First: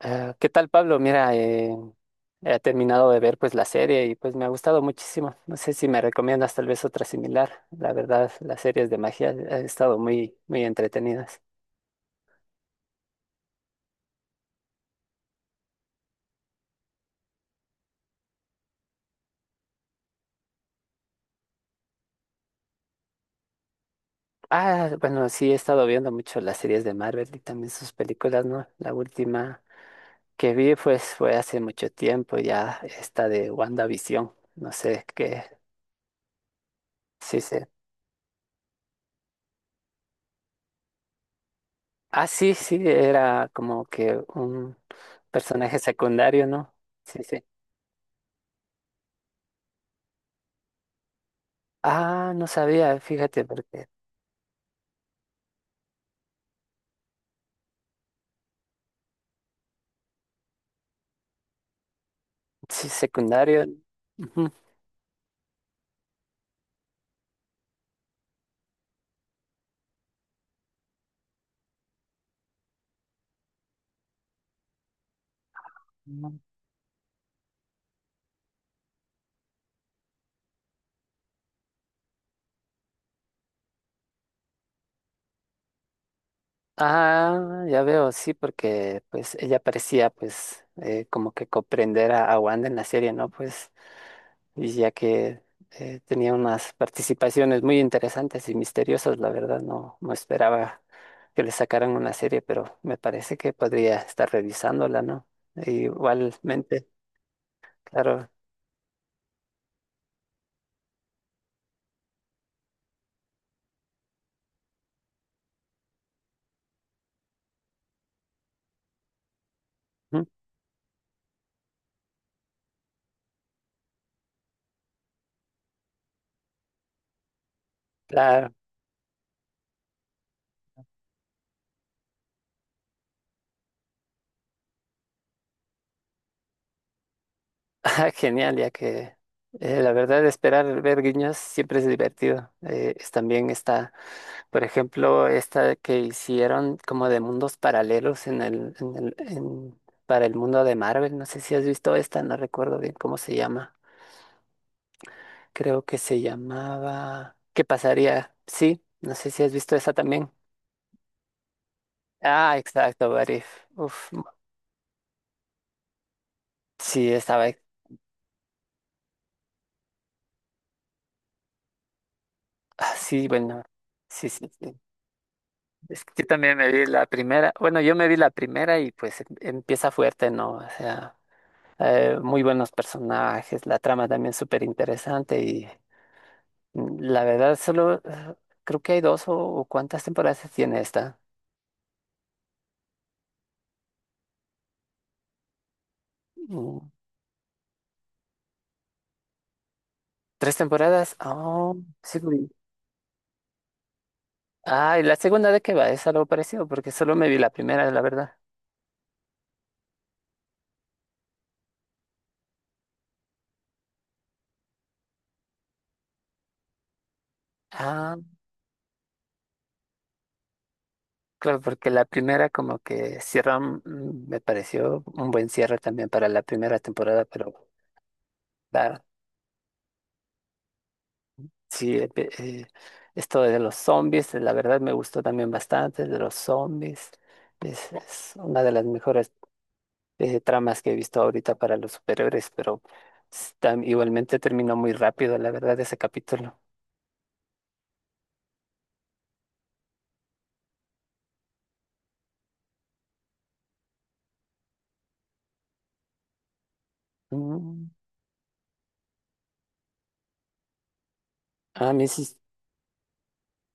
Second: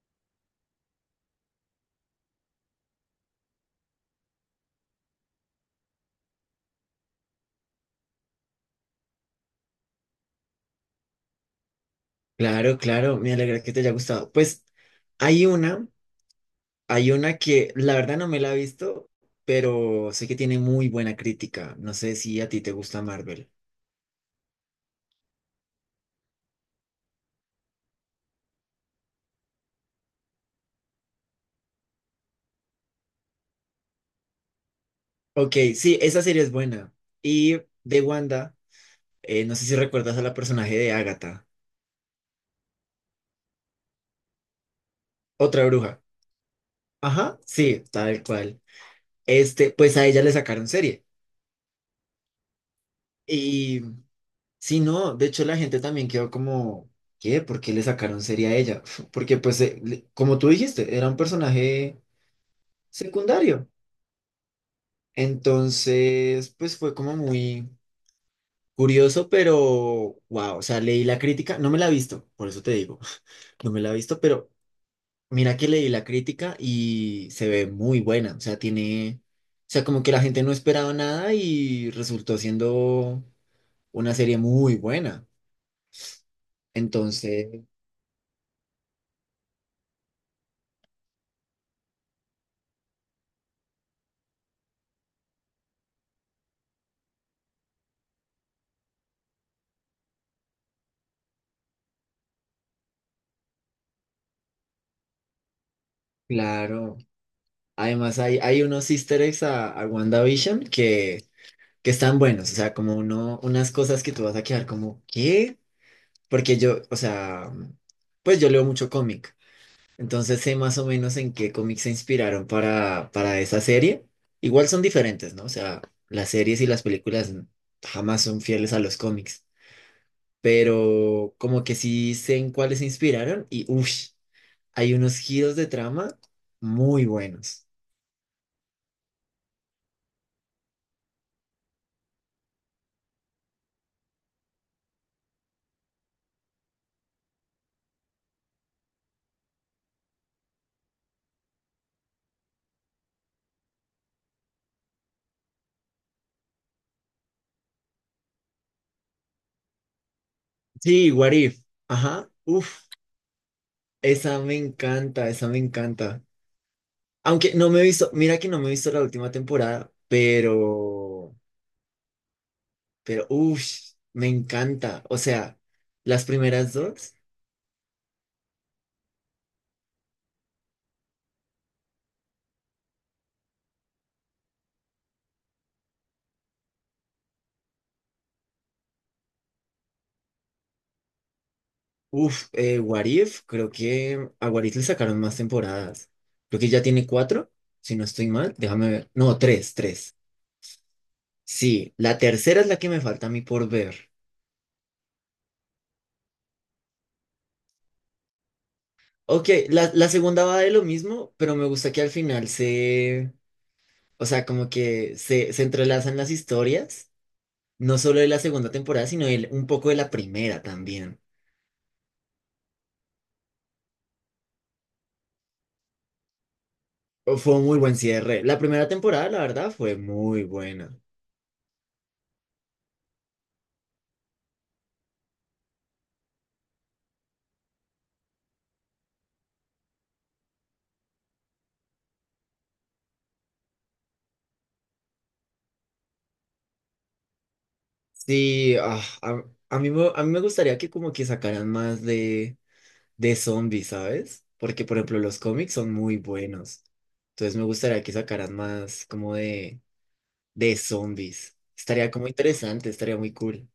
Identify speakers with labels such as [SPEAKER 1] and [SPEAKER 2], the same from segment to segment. [SPEAKER 1] Ah, ¿qué tal, Pablo? Mira, he terminado de ver pues la serie y pues me ha gustado muchísimo. No sé si me recomiendas tal vez otra similar. La verdad, las series de magia han estado muy, muy entretenidas.
[SPEAKER 2] Claro, claro, me alegra que te haya gustado. Pues hay una, hay una que la verdad no me la he visto, pero sé que tiene muy buena crítica. No sé si a ti te gusta Marvel.
[SPEAKER 1] Ah, bueno, sí, he estado viendo mucho las series de Marvel y también sus películas, ¿no? La última que vi pues fue hace mucho tiempo ya, esta de WandaVision. No sé qué,
[SPEAKER 2] Ok, sí, esa serie es buena.
[SPEAKER 1] sí
[SPEAKER 2] Y
[SPEAKER 1] sé.
[SPEAKER 2] de Wanda, no sé si recuerdas a la personaje de Agatha,
[SPEAKER 1] Ah, sí, sí, era como que un
[SPEAKER 2] otra
[SPEAKER 1] personaje
[SPEAKER 2] bruja.
[SPEAKER 1] secundario, ¿no? Sí,
[SPEAKER 2] Ajá,
[SPEAKER 1] sí.
[SPEAKER 2] sí, tal cual. Este, pues a ella le sacaron serie.
[SPEAKER 1] Ah, no sabía, fíjate,
[SPEAKER 2] Y
[SPEAKER 1] porque
[SPEAKER 2] sí, no, de hecho la gente también quedó como, ¿qué? ¿Por qué le sacaron serie a ella? Porque pues, como tú dijiste, era un personaje
[SPEAKER 1] sí, secundario.
[SPEAKER 2] secundario.
[SPEAKER 1] Ujú.
[SPEAKER 2] Entonces, pues fue como muy curioso, pero wow, o sea, leí la crítica, no me la he visto, por eso te digo, no me la he visto, pero mira que leí la
[SPEAKER 1] No.
[SPEAKER 2] crítica y se ve muy buena, o sea, tiene, o sea, como que la gente no esperaba nada y resultó siendo una serie muy buena.
[SPEAKER 1] Ah,
[SPEAKER 2] Entonces,
[SPEAKER 1] ya veo, sí, porque pues ella parecía pues como que comprender a Wanda en la serie, ¿no? Pues y ya que tenía unas participaciones muy interesantes y misteriosas, la verdad, no, no esperaba que le sacaran una serie, pero me parece que podría estar revisándola, ¿no? E igualmente,
[SPEAKER 2] claro, además
[SPEAKER 1] claro,
[SPEAKER 2] hay unos easter eggs a WandaVision que están buenos, o sea, como uno, unas cosas que tú vas a quedar como, ¿qué? Porque yo, o sea, pues yo leo mucho cómic,
[SPEAKER 1] ujú,
[SPEAKER 2] entonces sé más o menos en qué cómics se inspiraron para esa serie. Igual son diferentes, ¿no? O sea, las series y las películas jamás son
[SPEAKER 1] claro.
[SPEAKER 2] fieles a los cómics, pero como que sí sé en cuáles se inspiraron y, uff, hay unos giros de trama muy buenos.
[SPEAKER 1] Ah, genial, ya que la verdad esperar ver guiños siempre es divertido. También está, por ejemplo, esta que hicieron como de mundos paralelos para el mundo de Marvel. No sé si has visto esta, no recuerdo bien cómo se llama. Creo que se llamaba... ¿Qué pasaría? Sí, no sé si has visto esa también.
[SPEAKER 2] Sí, What If, ajá,
[SPEAKER 1] Ah,
[SPEAKER 2] uff,
[SPEAKER 1] exacto, What If. Uf,
[SPEAKER 2] esa me encanta, esa me encanta.
[SPEAKER 1] sí, estaba...
[SPEAKER 2] Aunque no me he visto, mira que no me he visto la última temporada, pero...
[SPEAKER 1] Ah,
[SPEAKER 2] Pero,
[SPEAKER 1] sí, bueno,
[SPEAKER 2] uff, me
[SPEAKER 1] sí, sí, sí.
[SPEAKER 2] encanta. O sea,
[SPEAKER 1] Es que
[SPEAKER 2] las
[SPEAKER 1] yo también me
[SPEAKER 2] primeras
[SPEAKER 1] vi la
[SPEAKER 2] dos,
[SPEAKER 1] primera, bueno, yo me vi la primera y pues empieza fuerte, ¿no? O sea, muy buenos personajes, la trama también súper interesante y mm, la verdad solo creo que hay dos o cuántas temporadas tiene esta.
[SPEAKER 2] uff, What If, creo que a What If le sacaron más temporadas. Creo que
[SPEAKER 1] Mm.
[SPEAKER 2] ya tiene cuatro, si no estoy mal. Déjame ver. No, tres.
[SPEAKER 1] ¿Tres temporadas? Oh,
[SPEAKER 2] Sí, la
[SPEAKER 1] sí. Lo
[SPEAKER 2] tercera es la que me falta a mí por ver.
[SPEAKER 1] Ah, ¿y la segunda de qué va? Es algo parecido porque solo me vi la primera, la verdad.
[SPEAKER 2] Ok, la segunda va de lo mismo, pero me gusta que al final se, o sea, como que se entrelazan las historias, no
[SPEAKER 1] Ah,
[SPEAKER 2] solo de la segunda temporada, sino un poco de la primera también.
[SPEAKER 1] claro, porque la primera como que cierra, mm, me pareció un buen cierre también para la primera temporada,
[SPEAKER 2] Fue
[SPEAKER 1] pero...
[SPEAKER 2] un muy buen cierre. La primera
[SPEAKER 1] claro.
[SPEAKER 2] temporada, la verdad, fue muy buena.
[SPEAKER 1] Sí, eh, pe- eh, esto de los zombies, la verdad me gustó también bastante, de los zombies. Es una de las mejores tramas que he visto ahorita para los superhéroes, pero igualmente terminó muy rápido, la verdad, ese capítulo.
[SPEAKER 2] Sí, a mí, a mí me gustaría que como que sacaran más de zombies, ¿sabes? Porque, por ejemplo, los cómics son muy buenos. Entonces me
[SPEAKER 1] Mm.
[SPEAKER 2] gustaría que sacaran más como de zombies.
[SPEAKER 1] A mí
[SPEAKER 2] Estaría como
[SPEAKER 1] sí,
[SPEAKER 2] interesante, estaría muy cool.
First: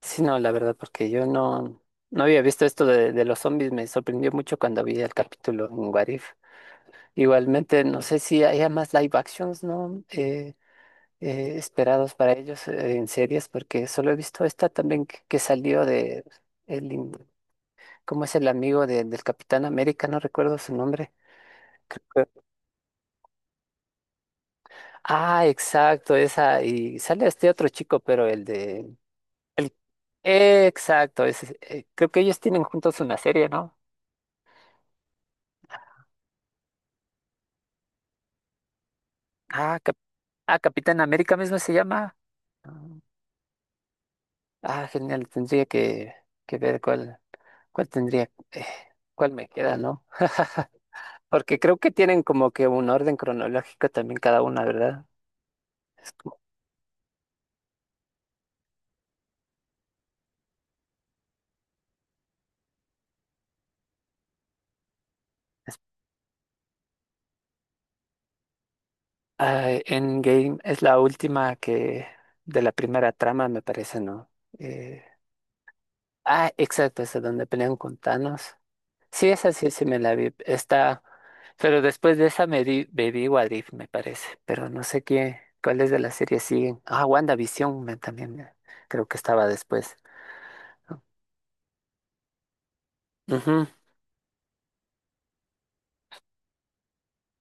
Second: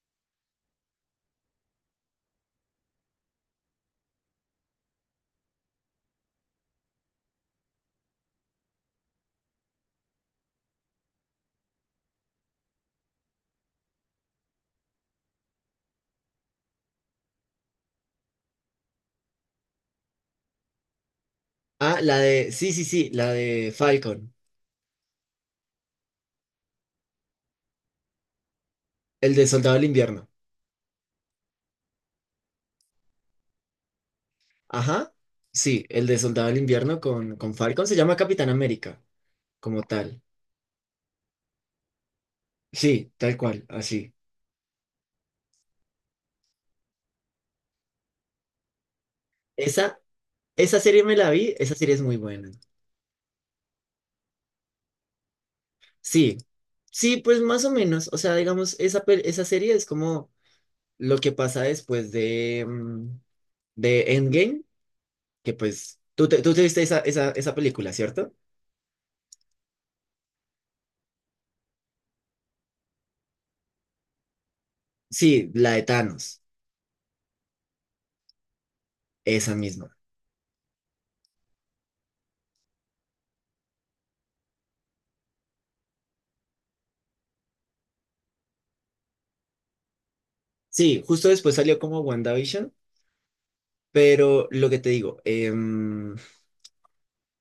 [SPEAKER 1] sí, no, la verdad, porque yo no, no había visto esto de los zombies, me sorprendió mucho cuando vi el capítulo en What If. Igualmente, no sé si haya más live actions, ¿no? Esperados para ellos en series, porque solo he visto esta también que salió de el, in- ¿cómo es el amigo del Capitán América? No recuerdo su nombre.
[SPEAKER 2] Ah, la
[SPEAKER 1] Creo que-
[SPEAKER 2] de, sí, sí, sí, la de Falcon,
[SPEAKER 1] Ah, exacto, esa, y sale este otro chico, pero el de...
[SPEAKER 2] el de Soldado del Invierno.
[SPEAKER 1] Exacto, creo que ellos tienen juntos una serie, ¿no?
[SPEAKER 2] Ajá, sí, el de Soldado del Invierno con Falcon se llama Capitán América,
[SPEAKER 1] Ah,
[SPEAKER 2] como tal.
[SPEAKER 1] Capitán América mismo se llama. Ah,
[SPEAKER 2] Sí, tal cual, así.
[SPEAKER 1] ah, genial, que ver cuál tendría, cuál me queda,
[SPEAKER 2] Esa,
[SPEAKER 1] ¿no?
[SPEAKER 2] esa serie me la vi,
[SPEAKER 1] Porque
[SPEAKER 2] esa
[SPEAKER 1] creo que
[SPEAKER 2] serie es muy
[SPEAKER 1] tienen
[SPEAKER 2] buena.
[SPEAKER 1] como que un orden cronológico también cada una, ¿verdad? Es
[SPEAKER 2] Sí,
[SPEAKER 1] como-
[SPEAKER 2] sí, pues más o menos. O sea, digamos, esa serie es como lo que pasa después de, mm, de Endgame, que
[SPEAKER 1] es-
[SPEAKER 2] pues tú te viste esa, esa película, ¿cierto?
[SPEAKER 1] ah, Endgame es la última que de la primera trama, me parece, ¿no? Eh,
[SPEAKER 2] Sí, la de Thanos,
[SPEAKER 1] ah, exacto, esa donde pelean con Thanos. Sí, esa
[SPEAKER 2] esa
[SPEAKER 1] sí, sí
[SPEAKER 2] misma.
[SPEAKER 1] me la vi. Está, pero después de esa me vi What If, me parece. Pero no sé qué, cuáles de las series siguen. Ah, WandaVision me- también me- creo que estaba después. ¿No?
[SPEAKER 2] Sí, justo después salió como WandaVision,
[SPEAKER 1] Ujú.
[SPEAKER 2] pero lo que te digo, em,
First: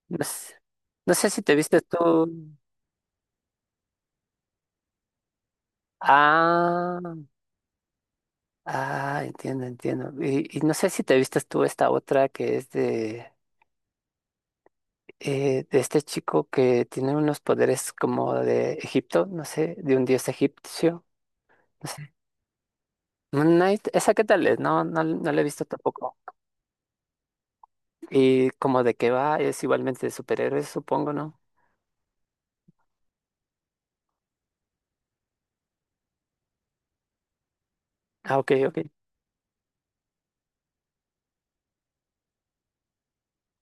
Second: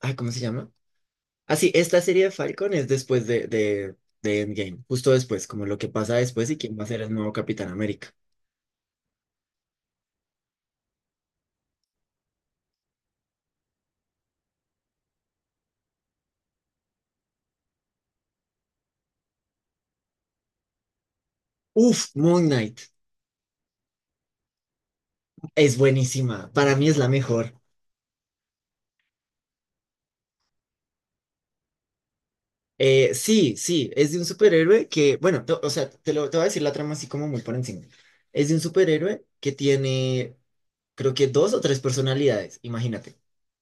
[SPEAKER 2] ay,
[SPEAKER 1] No
[SPEAKER 2] ¿cómo se
[SPEAKER 1] sé,
[SPEAKER 2] llama?
[SPEAKER 1] no sé si te
[SPEAKER 2] Ah, sí,
[SPEAKER 1] viste
[SPEAKER 2] esta serie de
[SPEAKER 1] tú.
[SPEAKER 2] Falcon es después de, de Endgame, justo después, como lo que pasa después y quién va a
[SPEAKER 1] Ah.
[SPEAKER 2] ser el nuevo Capitán América.
[SPEAKER 1] Ah, entiendo, entiendo. Y no sé si te vistes tú esta otra que es de este chico que tiene unos poderes como de Egipto, no sé, de un dios egipcio, no
[SPEAKER 2] Uf,
[SPEAKER 1] sé.
[SPEAKER 2] Moon Knight
[SPEAKER 1] Moon Knight, ¿esa qué tal es? No, no, no la he visto
[SPEAKER 2] es
[SPEAKER 1] tampoco.
[SPEAKER 2] buenísima. Para mí es la mejor.
[SPEAKER 1] Y como de qué va, es igualmente de superhéroes, supongo, ¿no?
[SPEAKER 2] Sí, sí, es de un superhéroe que, bueno, o sea, te voy a decir la trama así como muy por encima.
[SPEAKER 1] Ah,
[SPEAKER 2] Es
[SPEAKER 1] ok,
[SPEAKER 2] de un
[SPEAKER 1] ok.
[SPEAKER 2] superhéroe que tiene, creo que dos o tres personalidades, imagínate.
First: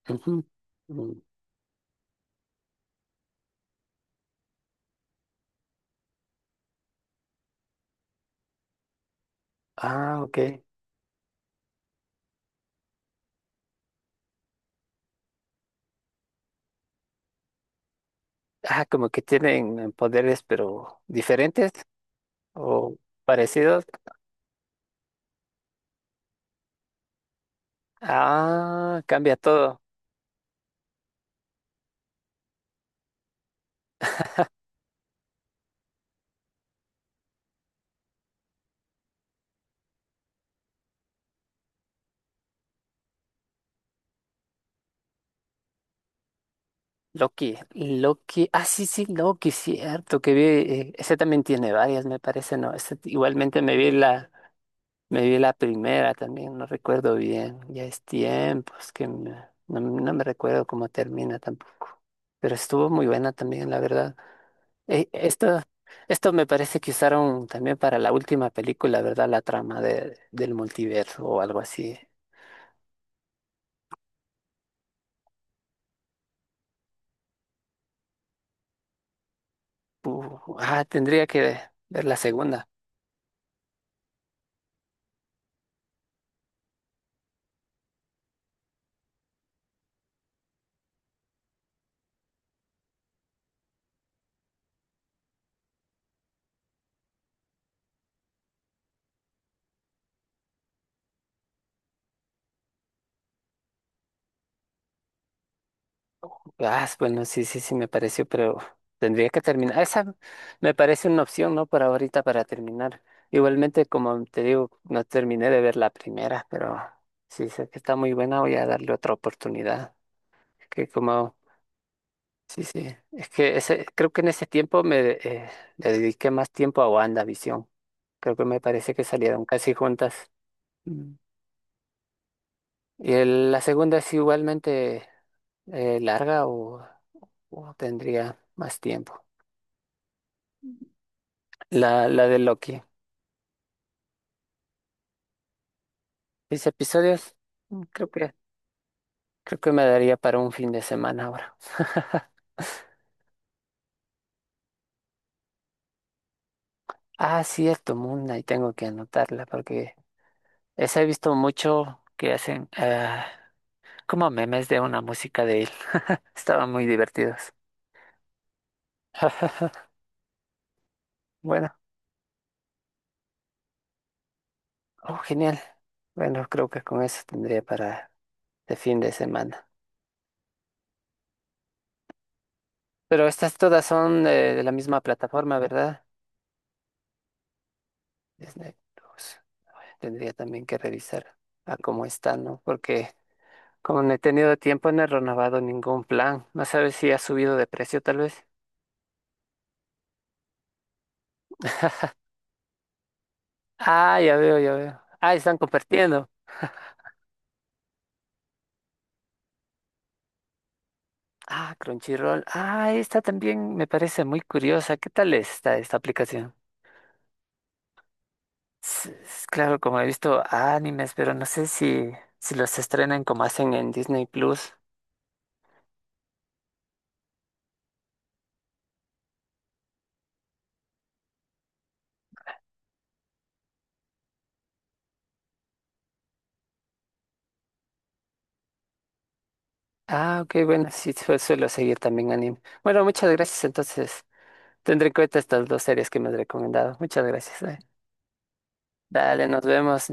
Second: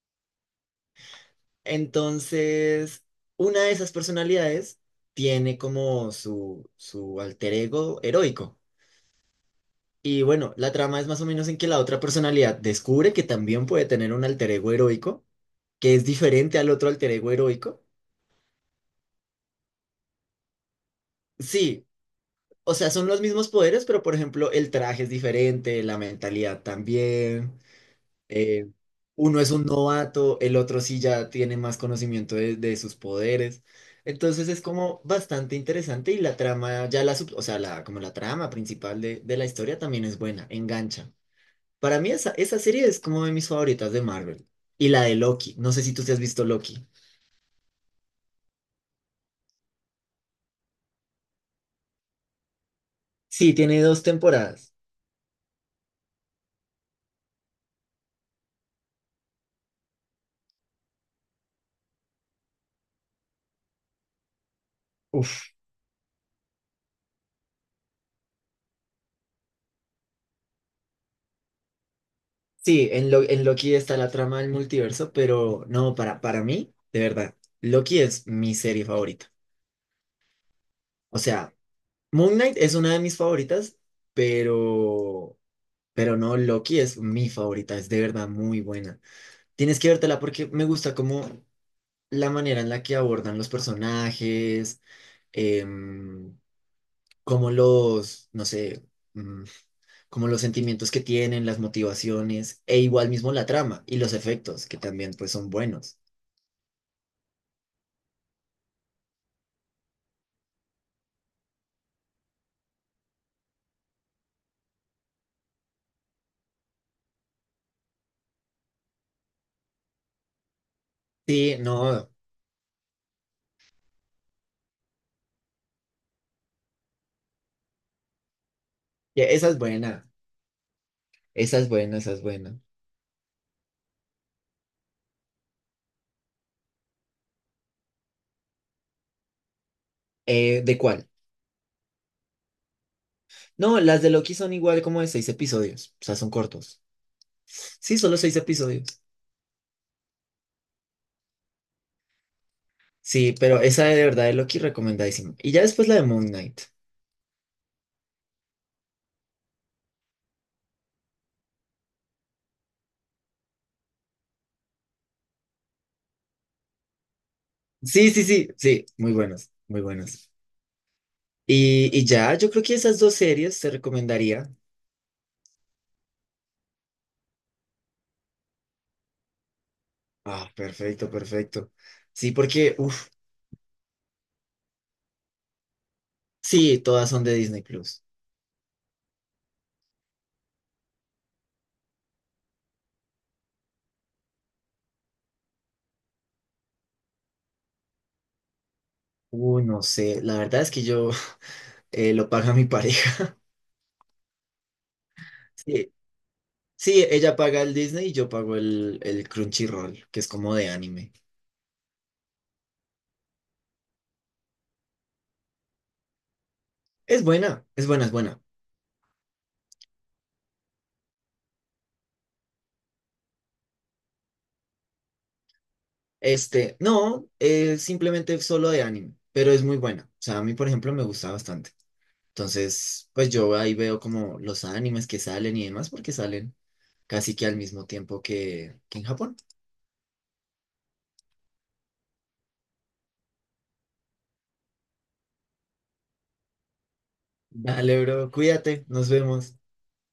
[SPEAKER 1] Ujú. Mm.
[SPEAKER 2] Entonces, una de esas personalidades tiene como su alter ego heroico.
[SPEAKER 1] Ah,
[SPEAKER 2] Y
[SPEAKER 1] ok.
[SPEAKER 2] bueno, la trama es más o menos en que la otra personalidad descubre que también puede tener un alter ego heroico, que es diferente al otro alter ego heroico.
[SPEAKER 1] Ah, como que tienen poderes, pero diferentes
[SPEAKER 2] Sí, O sea,
[SPEAKER 1] o
[SPEAKER 2] son los mismos poderes,
[SPEAKER 1] parecidos.
[SPEAKER 2] pero por ejemplo, el traje es diferente, la mentalidad también. eh,
[SPEAKER 1] Ah, cambia
[SPEAKER 2] uno es un
[SPEAKER 1] todo.
[SPEAKER 2] novato, el otro sí ya tiene más conocimiento de sus poderes. Entonces es como bastante interesante y la trama, o sea, la, como la trama principal de la historia también es buena, engancha. Para mí esa, esa serie es como de mis favoritas de Marvel. Y la de Loki, no sé si tú te has visto Loki.
[SPEAKER 1] Loki, Loki, ah, sí, sí, Loki, cierto, que vi, ese también tiene varias, me parece, ¿no?
[SPEAKER 2] Sí,
[SPEAKER 1] Igualmente me
[SPEAKER 2] tiene
[SPEAKER 1] vi
[SPEAKER 2] dos temporadas.
[SPEAKER 1] me vi la primera también, no recuerdo bien, ya es tiempo, es que no, no me recuerdo cómo termina tampoco, pero estuvo muy buena también, la verdad. Eh,
[SPEAKER 2] Uf,
[SPEAKER 1] esto, esto me parece que usaron también para la última película, ¿verdad? La trama de, del multiverso o algo así.
[SPEAKER 2] Sí, en Loki está la trama del multiverso, pero no, para mí, de verdad, Loki es mi serie favorita.
[SPEAKER 1] Ah,
[SPEAKER 2] O
[SPEAKER 1] tendría que
[SPEAKER 2] sea,
[SPEAKER 1] ver la
[SPEAKER 2] Moon Knight
[SPEAKER 1] segunda.
[SPEAKER 2] es una de mis favoritas, pero, pero no, Loki es mi favorita, es de verdad muy buena. Tienes que vértela porque me gusta como la manera en la que abordan los personajes, em, como los, no sé, mm, como los sentimientos que tienen, las motivaciones, e igual mismo la trama y los efectos, que también pues son buenos.
[SPEAKER 1] Ah, bueno, sí, sí, sí, me pareció, pero tendría que terminar. Esa me parece una opción, ¿no? Por ahorita para terminar. Igualmente, como te digo, no terminé de ver la primera, pero sí sé que está muy buena, voy a darle otra oportunidad. Que como,
[SPEAKER 2] Sí, no,
[SPEAKER 1] sí, sí, es que ese, creo que en ese tiempo me le dediqué más tiempo a WandaVision. Creo que me parece que
[SPEAKER 2] ya,
[SPEAKER 1] salieron
[SPEAKER 2] esa es
[SPEAKER 1] casi
[SPEAKER 2] buena,
[SPEAKER 1] juntas. Mm.
[SPEAKER 2] esa es buena, esa es buena.
[SPEAKER 1] Y la segunda es igualmente larga o tendría más tiempo.
[SPEAKER 2] ¿De cuál?
[SPEAKER 1] La de Loki.
[SPEAKER 2] No, las de Loki son igual como de seis episodios, o sea, son
[SPEAKER 1] Seis
[SPEAKER 2] cortos.
[SPEAKER 1] episodios. Mm.
[SPEAKER 2] Sí, solo seis episodios.
[SPEAKER 1] Creo que me daría para un fin de semana ahora.
[SPEAKER 2] Sí, pero esa de verdad de Loki recomendadísima. Y ya después la de Moon Knight.
[SPEAKER 1] Ah, cierto, Moon Knight, tengo que anotarla porque esa he visto mucho que hacen como memes de una música de él. Estaban muy divertidos.
[SPEAKER 2] Sí, sí, sí, sí, muy buenas, muy buenas.
[SPEAKER 1] Bueno,
[SPEAKER 2] Y ya, yo creo que esas dos series te recomendaría.
[SPEAKER 1] oh, genial. Bueno, creo que con eso tendría para de fin de semana.
[SPEAKER 2] Ah, perfecto, perfecto. Sí, porque, uff,
[SPEAKER 1] Pero estas todas son de la misma plataforma, ¿verdad?
[SPEAKER 2] sí, todas son de Disney Plus.
[SPEAKER 1] Disney Plus. Tendría también que revisar a cómo están, ¿no? Porque como no he tenido tiempo, no he renovado ningún plan. No sabes si ha subido de precio, tal vez.
[SPEAKER 2] No sé, la verdad es que yo lo paga mi pareja.
[SPEAKER 1] Ah, ya veo, ya veo. Ah, están
[SPEAKER 2] Sí,
[SPEAKER 1] compartiendo.
[SPEAKER 2] Sí, ella paga el Disney y yo pago el Crunchyroll, que es como de anime.
[SPEAKER 1] Ah, Crunchyroll. Ah, esta también me parece muy curiosa. ¿Qué tal está esta aplicación?
[SPEAKER 2] Es buena, es buena, es buena.
[SPEAKER 1] Claro, como he visto animes, pero no sé si, si los estrenan como hacen en Disney Plus.
[SPEAKER 2] Este, no, es simplemente solo de anime, pero es muy buena. O sea, a mí, por ejemplo, me gusta bastante. Entonces, pues yo ahí veo como los animes que salen y demás, porque salen casi que al mismo tiempo que en Japón.
[SPEAKER 1] Ah, ok, bueno, sí, suelo seguir también anime. Bueno, muchas gracias. Entonces, tendré en cuenta estas dos series que me has recomendado. Muchas gracias, eh.
[SPEAKER 2] Dale, bro, cuídate, nos
[SPEAKER 1] Dale,
[SPEAKER 2] vemos.
[SPEAKER 1] nos vemos.